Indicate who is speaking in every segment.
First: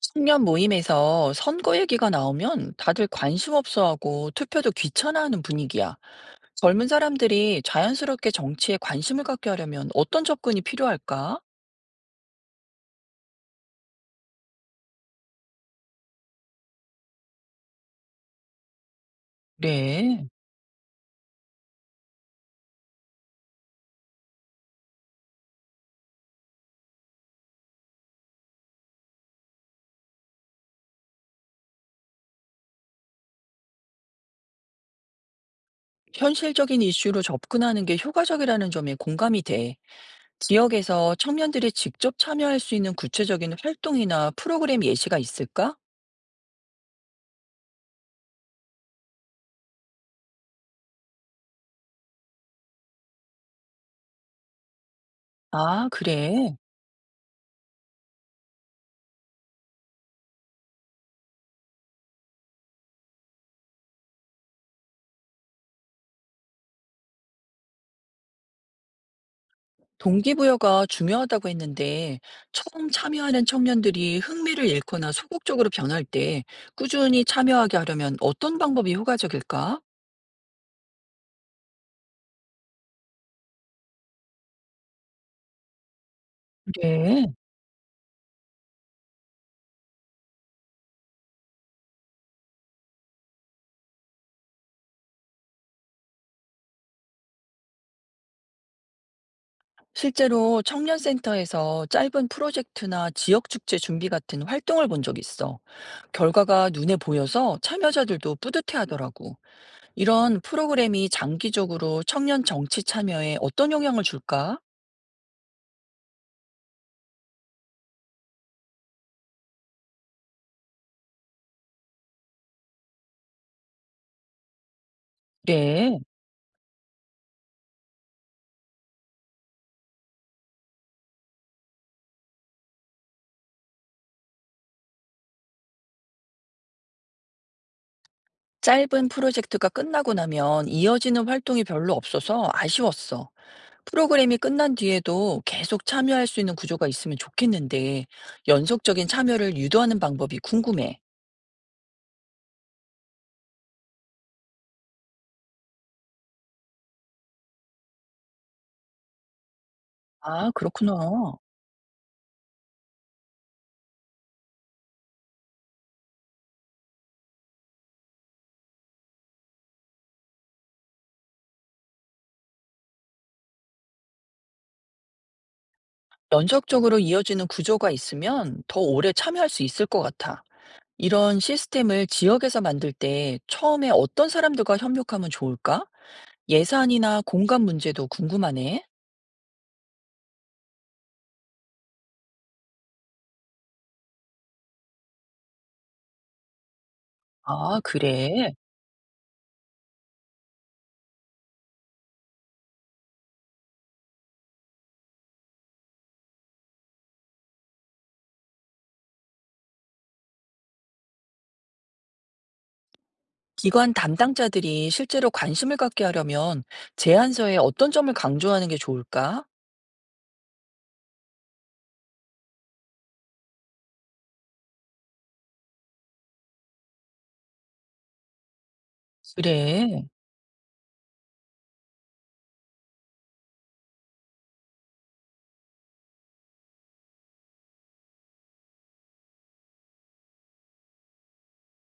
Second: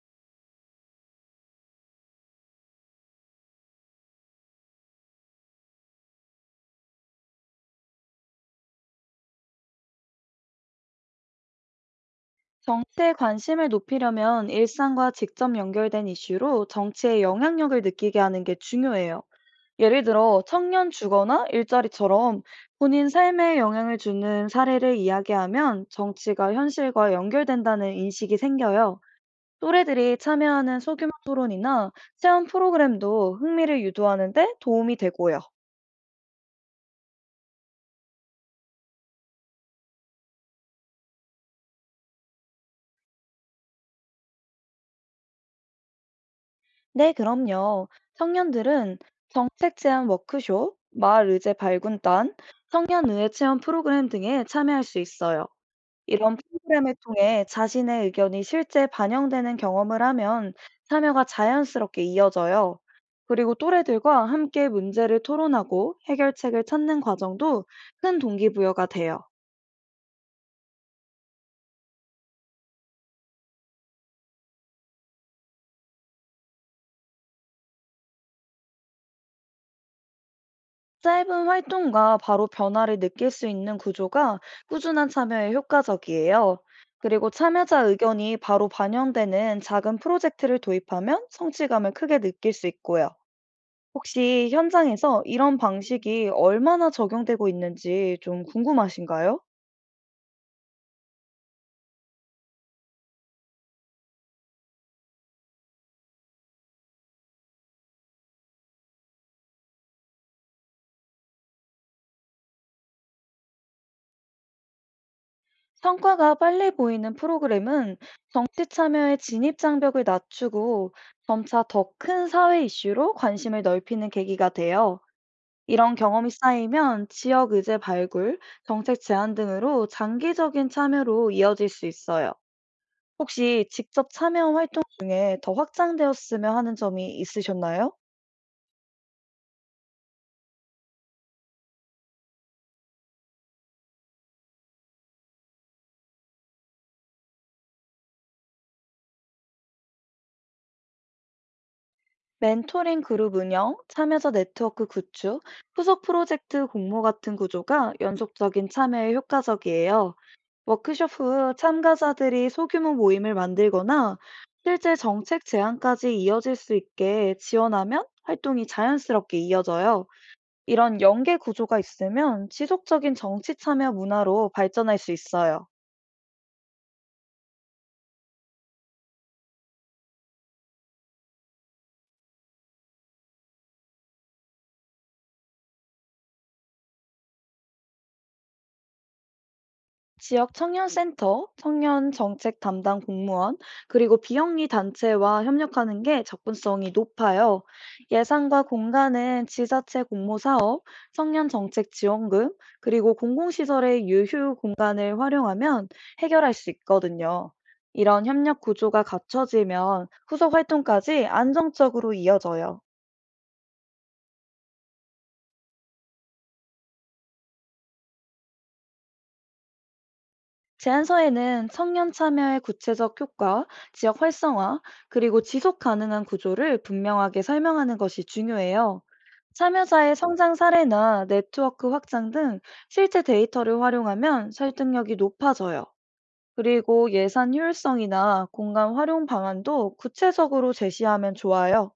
Speaker 1: 청년 모임에서 선거 얘기가 나오면 다들 관심 없어하고 투표도 귀찮아하는 분위기야. 젊은 사람들이 자연스럽게 정치에 관심을 갖게 하려면 어떤 접근이 필요할까?
Speaker 2: 정치에 관심을 높이려면 일상과 직접 연결된 이슈로 정치의 영향력을 느끼게 하는 게 중요해요. 예를
Speaker 1: 그래.
Speaker 2: 들어 청년 주거나 일자리처럼 본인 삶에 영향을 주는 사례를 이야기하면 정치가 현실과 연결된다는 인식이 생겨요. 또래들이 참여하는 소규모 토론이나 체험 프로그램도 흥미를 유도하는 데 도움이 되고요.
Speaker 1: 현실적인 이슈로 접근하는 게 효과적이라는 점에 공감이 돼. 지역에서 청년들이 직접 참여할 수 있는 구체적인 활동이나 프로그램 예시가 있을까?
Speaker 2: 네, 그럼요. 청년들은 정책 제안 워크숍, 마을 의제 발굴단, 청년의회 체험 프로그램 등에 참여할 수 있어요.
Speaker 1: 아,
Speaker 2: 이런
Speaker 1: 그래.
Speaker 2: 프로그램을 통해 자신의 의견이 실제 반영되는 경험을 하면 참여가 자연스럽게 이어져요. 그리고 또래들과 함께 문제를 토론하고 해결책을 찾는 과정도 큰 동기부여가 돼요.
Speaker 1: 동기부여가 중요하다고 했는데, 처음 참여하는 청년들이 흥미를 잃거나 소극적으로 변할 때 꾸준히 참여하게 하려면 어떤 방법이 효과적일까?
Speaker 2: 짧은 활동과 바로 변화를 느낄 수 있는 구조가 꾸준한 참여에 효과적이에요.
Speaker 1: 네.
Speaker 2: 그리고 참여자 의견이 바로 반영되는 작은 프로젝트를 도입하면 성취감을 크게 느낄 수 있고요. 혹시 현장에서 이런 방식이 얼마나 적용되고 있는지 좀 궁금하신가요?
Speaker 1: 실제로 청년센터에서 짧은 프로젝트나 지역축제 준비 같은 활동을 본 적 있어. 결과가 눈에 보여서 참여자들도 뿌듯해하더라고. 이런 프로그램이 장기적으로 청년 정치 참여에 어떤 영향을 줄까?
Speaker 2: 성과가 빨리 보이는 프로그램은 정치 참여의 진입 장벽을 낮추고 점차 더 큰 사회 이슈로 관심을 넓히는 계기가 돼요. 이런
Speaker 1: 네.
Speaker 2: 경험이 쌓이면 지역 의제 발굴, 정책 제안 등으로 장기적인 참여로 이어질 수 있어요. 혹시 직접 참여한 활동 중에 더 확장되었으면 하는 점이 있으셨나요?
Speaker 1: 짧은 프로젝트가 끝나고 나면 이어지는 활동이 별로 없어서 아쉬웠어. 프로그램이 끝난 뒤에도 계속 참여할 수 있는 구조가 있으면 좋겠는데, 연속적인 참여를 유도하는 방법이 궁금해.
Speaker 2: 멘토링 그룹 운영, 참여자 네트워크 구축, 후속 프로젝트 공모 같은 구조가 연속적인 참여에 효과적이에요.
Speaker 1: 아, 그렇구나.
Speaker 2: 워크숍 후 참가자들이 소규모 모임을 만들거나 실제 정책 제안까지 이어질 수 있게 지원하면 활동이 자연스럽게 이어져요. 이런 연계 구조가 있으면 지속적인 정치 참여 문화로 발전할 수 있어요.
Speaker 1: 연속적으로 이어지는 구조가 있으면 더 오래 참여할 수 있을 것 같아. 이런 시스템을 지역에서 만들 때 처음에 어떤 사람들과 협력하면 좋을까? 예산이나 공간 문제도 궁금하네.
Speaker 2: 지역 청년센터, 청년 정책 담당 공무원, 그리고 비영리 단체와 협력하는 게 접근성이 높아요.
Speaker 1: 아, 그래.
Speaker 2: 예산과 공간은 지자체 공모사업, 청년 정책 지원금, 그리고 공공시설의 유휴 공간을 활용하면 해결할 수 있거든요. 이런 협력 구조가 갖춰지면 후속 활동까지 안정적으로 이어져요.
Speaker 1: 기관 담당자들이 실제로 관심을 갖게 하려면 제안서에 어떤 점을 강조하는 게 좋을까?
Speaker 2: 제안서에는 청년 참여의 구체적 효과, 지역 활성화, 그리고 지속 가능한 구조를 분명하게 설명하는 것이 중요해요.
Speaker 1: 그래.
Speaker 2: 참여자의 성장 사례나 네트워크 확장 등 실제 데이터를 활용하면 설득력이 높아져요. 그리고 예산 효율성이나 공간 활용 방안도 구체적으로 제시하면 좋아요.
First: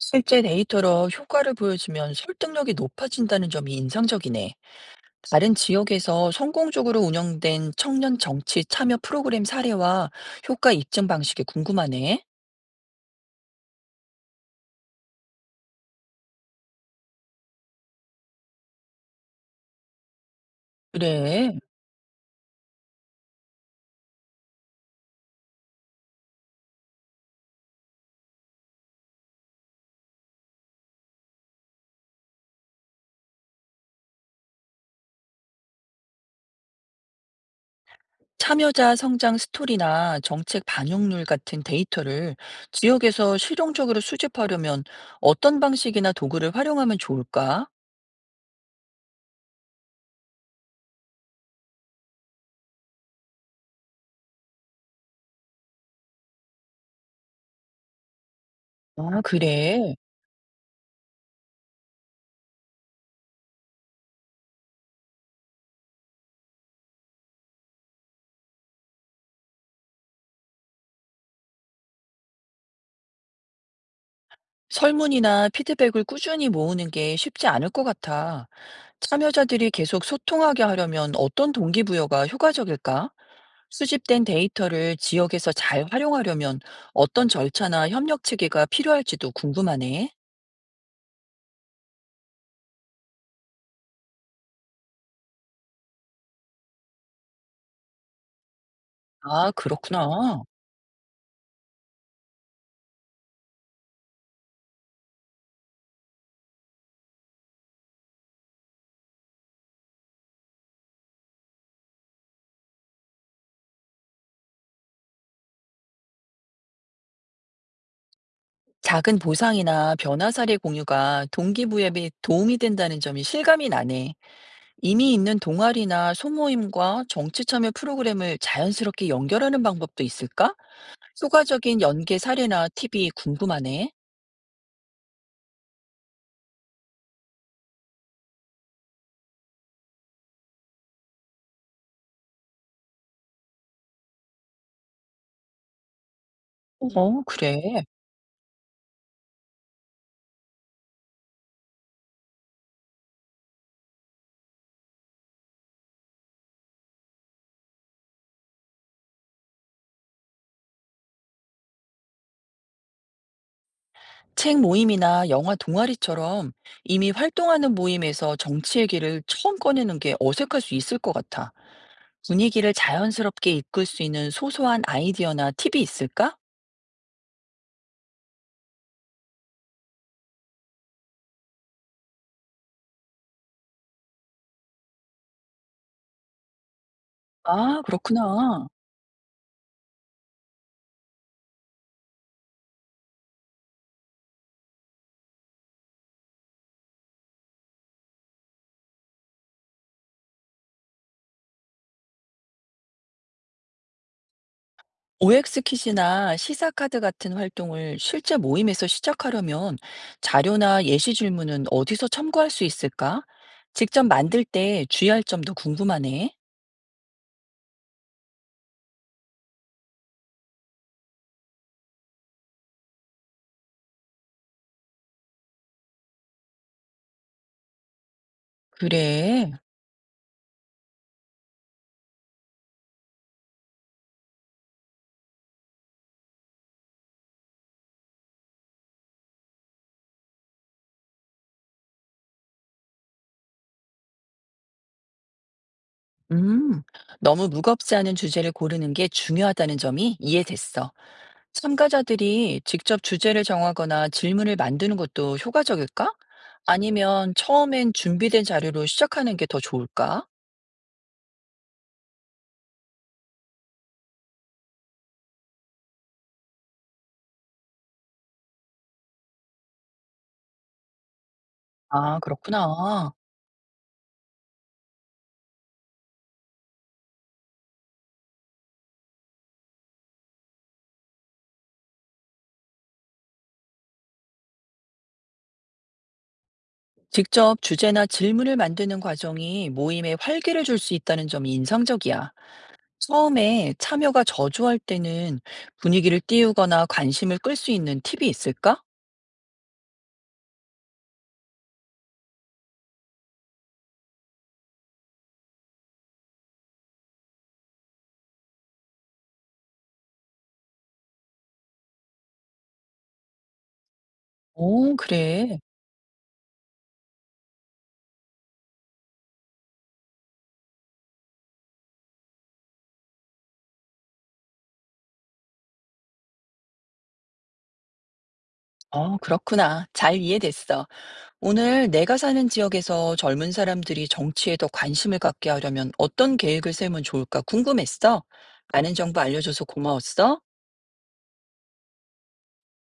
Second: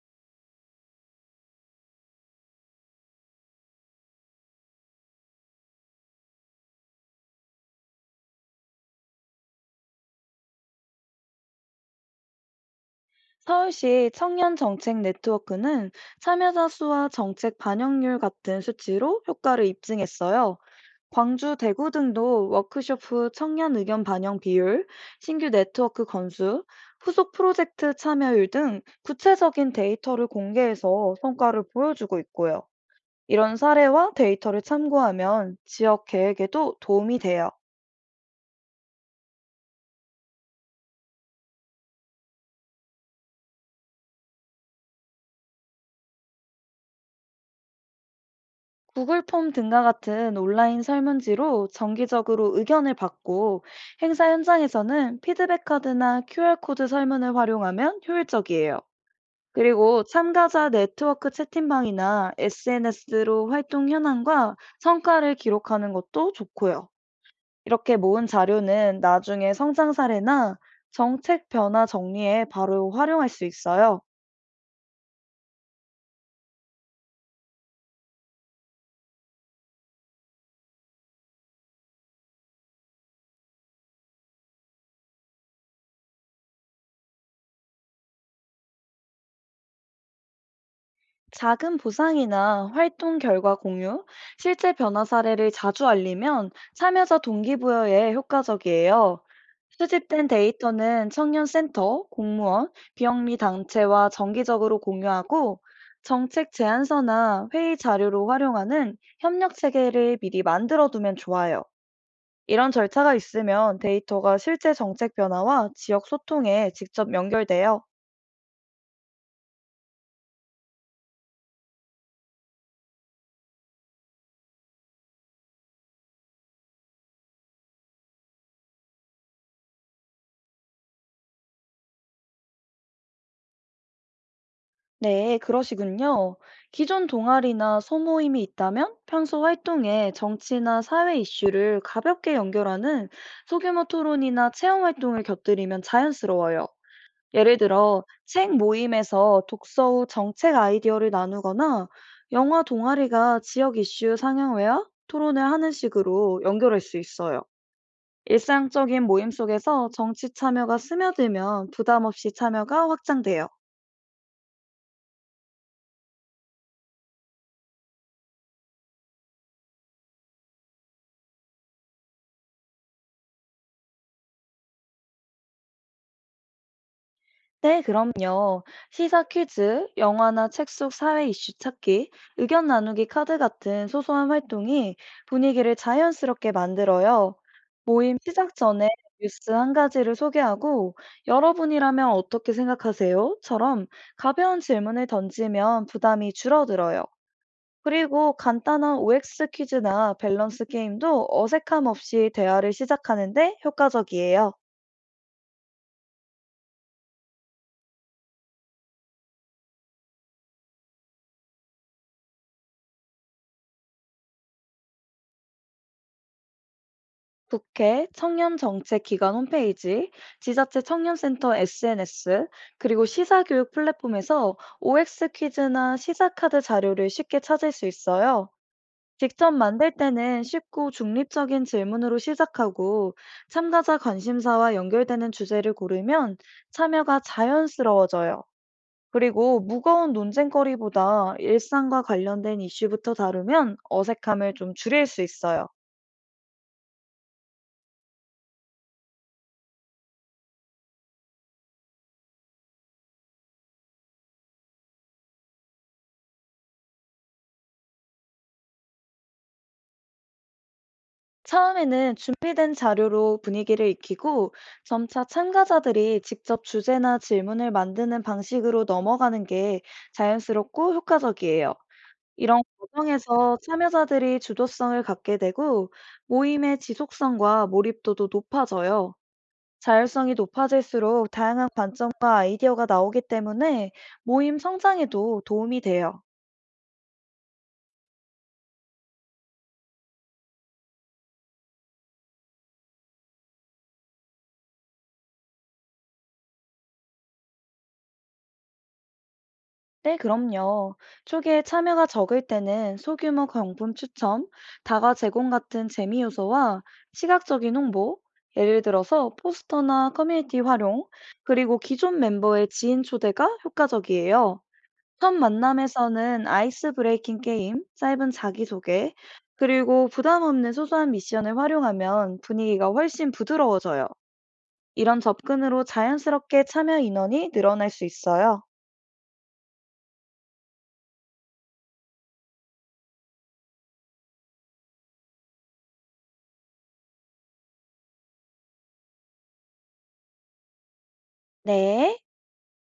Speaker 1: 실제 데이터로 효과를 보여주면 설득력이 높아진다는 점이 인상적이네. 다른 지역에서 성공적으로 운영된 청년 정치 참여 프로그램 사례와 효과 입증 방식이 궁금하네.
Speaker 2: 서울시 청년 정책 네트워크는 참여자 수와 정책 반영률 같은 수치로 효과를 입증했어요. 광주,
Speaker 1: 그래.
Speaker 2: 대구 등도 워크숍 후 청년 의견 반영 비율, 신규 네트워크 건수, 후속 프로젝트 참여율 등 구체적인 데이터를 공개해서 성과를 보여주고 있고요. 이런 사례와 데이터를 참고하면 지역 계획에도 도움이 돼요.
Speaker 1: 참여자 성장 스토리나 정책 반영률 같은 데이터를 지역에서 실용적으로 수집하려면 어떤 방식이나 도구를 활용하면 좋을까?
Speaker 2: 구글 폼 등과 같은 온라인 설문지로 정기적으로 의견을 받고 행사 현장에서는 피드백 카드나 QR코드 설문을 활용하면 효율적이에요.
Speaker 1: 아, 그래.
Speaker 2: 그리고 참가자 네트워크 채팅방이나 SNS로 활동 현황과 성과를 기록하는 것도 좋고요. 이렇게 모은 자료는 나중에 성장 사례나 정책 변화 정리에 바로 활용할 수 있어요.
Speaker 1: 설문이나 피드백을 꾸준히 모으는 게 쉽지 않을 것 같아. 참여자들이 계속 소통하게 하려면 어떤 동기부여가 효과적일까? 수집된 데이터를 지역에서 잘 활용하려면 어떤 절차나 협력 체계가 필요할지도 궁금하네.
Speaker 2: 작은 보상이나 활동 결과 공유, 실제 변화 사례를 자주 알리면 참여자 동기부여에 효과적이에요.
Speaker 1: 아, 그렇구나.
Speaker 2: 수집된 데이터는 청년센터, 공무원, 비영리 단체와 정기적으로 공유하고 정책 제안서나 회의 자료로 활용하는 협력 체계를 미리 만들어 두면 좋아요. 이런 절차가 있으면 데이터가 실제 정책 변화와 지역 소통에 직접 연결돼요.
Speaker 1: 작은 보상이나 변화 사례 공유가 동기부여에 도움이 된다는 점이 실감이 나네. 이미 있는 동아리나 소모임과 정치 참여 프로그램을 자연스럽게 연결하는 방법도 있을까? 소가적인 연계 사례나 팁이 궁금하네.
Speaker 2: 네, 그러시군요. 기존 동아리나 소모임이 있다면 평소 활동에 정치나 사회 이슈를 가볍게 연결하는 소규모 토론이나 체험 활동을 곁들이면 자연스러워요.
Speaker 1: 어, 그래.
Speaker 2: 예를 들어, 책 모임에서 독서 후 정책 아이디어를 나누거나 영화 동아리가 지역 이슈 상영회와 토론을 하는 식으로 연결할 수 있어요. 일상적인 모임 속에서 정치 참여가 스며들면 부담 없이 참여가 확장돼요.
Speaker 1: 책 모임이나 영화 동아리처럼 이미 활동하는 모임에서 정치 얘기를 처음 꺼내는 게 어색할 수 있을 것 같아. 분위기를 자연스럽게 이끌 수 있는 소소한 아이디어나 팁이 있을까?
Speaker 2: 네, 그럼요. 시사 퀴즈, 영화나 책 속 사회 이슈 찾기, 의견 나누기 카드 같은 소소한 활동이 분위기를 자연스럽게 만들어요.
Speaker 1: 아,
Speaker 2: 모임 시작
Speaker 1: 그렇구나.
Speaker 2: 전에 뉴스 한 가지를 소개하고, 여러분이라면 어떻게 생각하세요?처럼 가벼운 질문을 던지면 부담이 줄어들어요. 그리고 간단한 OX 퀴즈나 밸런스 게임도 어색함 없이 대화를 시작하는데 효과적이에요.
Speaker 1: OX 퀴즈나 시사카드 같은 활동을 실제 모임에서 시작하려면 자료나 예시 질문은 어디서 참고할 수 있을까? 직접 만들 때 주의할 점도 궁금하네.
Speaker 2: 국회 청년정책기관 홈페이지, 지자체 청년센터 SNS, 그리고 시사교육 플랫폼에서 OX 퀴즈나 시사카드 자료를 쉽게 찾을 수 있어요. 직접
Speaker 1: 그래.
Speaker 2: 만들 때는 쉽고 중립적인 질문으로 시작하고 참가자 관심사와 연결되는 주제를 고르면 참여가 자연스러워져요. 그리고 무거운 논쟁거리보다 일상과 관련된 이슈부터 다루면 어색함을 좀 줄일 수 있어요.
Speaker 1: 음, 너무 무겁지 않은 주제를 고르는 게 중요하다는 점이 이해됐어. 참가자들이 직접 주제를 정하거나 질문을 만드는 것도 효과적일까? 아니면 처음엔 준비된 자료로 시작하는 게 더 좋을까?
Speaker 2: 처음에는 준비된 자료로 분위기를 익히고 점차 참가자들이 직접 주제나 질문을 만드는 방식으로 넘어가는 게 자연스럽고 효과적이에요.
Speaker 1: 아,
Speaker 2: 이런
Speaker 1: 그렇구나.
Speaker 2: 과정에서 참여자들이 주도성을 갖게 되고 모임의 지속성과 몰입도도 높아져요. 자율성이 높아질수록 다양한 관점과 아이디어가 나오기 때문에 모임 성장에도 도움이 돼요.
Speaker 1: 직접 주제나 질문을 만드는 과정이 모임에 활기를 줄 수 있다는 점이 인상적이야. 처음에 참여가 저조할 때는 분위기를 띄우거나 관심을 끌 수 있는 팁이 있을까?
Speaker 2: 네, 그럼요. 초기에 참여가 적을 때는 소규모 경품 추첨, 다과 제공 같은 재미 요소와 시각적인 홍보, 예를 들어서 포스터나 커뮤니티 활용, 그리고 기존 멤버의 지인 초대가 효과적이에요.
Speaker 1: 오,
Speaker 2: 첫
Speaker 1: 그래.
Speaker 2: 만남에서는 아이스 브레이킹 게임, 짧은 자기소개, 그리고 부담 없는 소소한 미션을 활용하면 분위기가 훨씬 부드러워져요. 이런 접근으로 자연스럽게 참여 인원이 늘어날 수 있어요.
Speaker 1: 어, 그렇구나. 잘 이해됐어. 오늘 내가 사는 지역에서 젊은 사람들이 정치에 더 관심을 갖게 하려면 어떤 계획을 세우면 좋을까 궁금했어. 많은 정보 알려줘서 고마웠어.
Speaker 2: 네.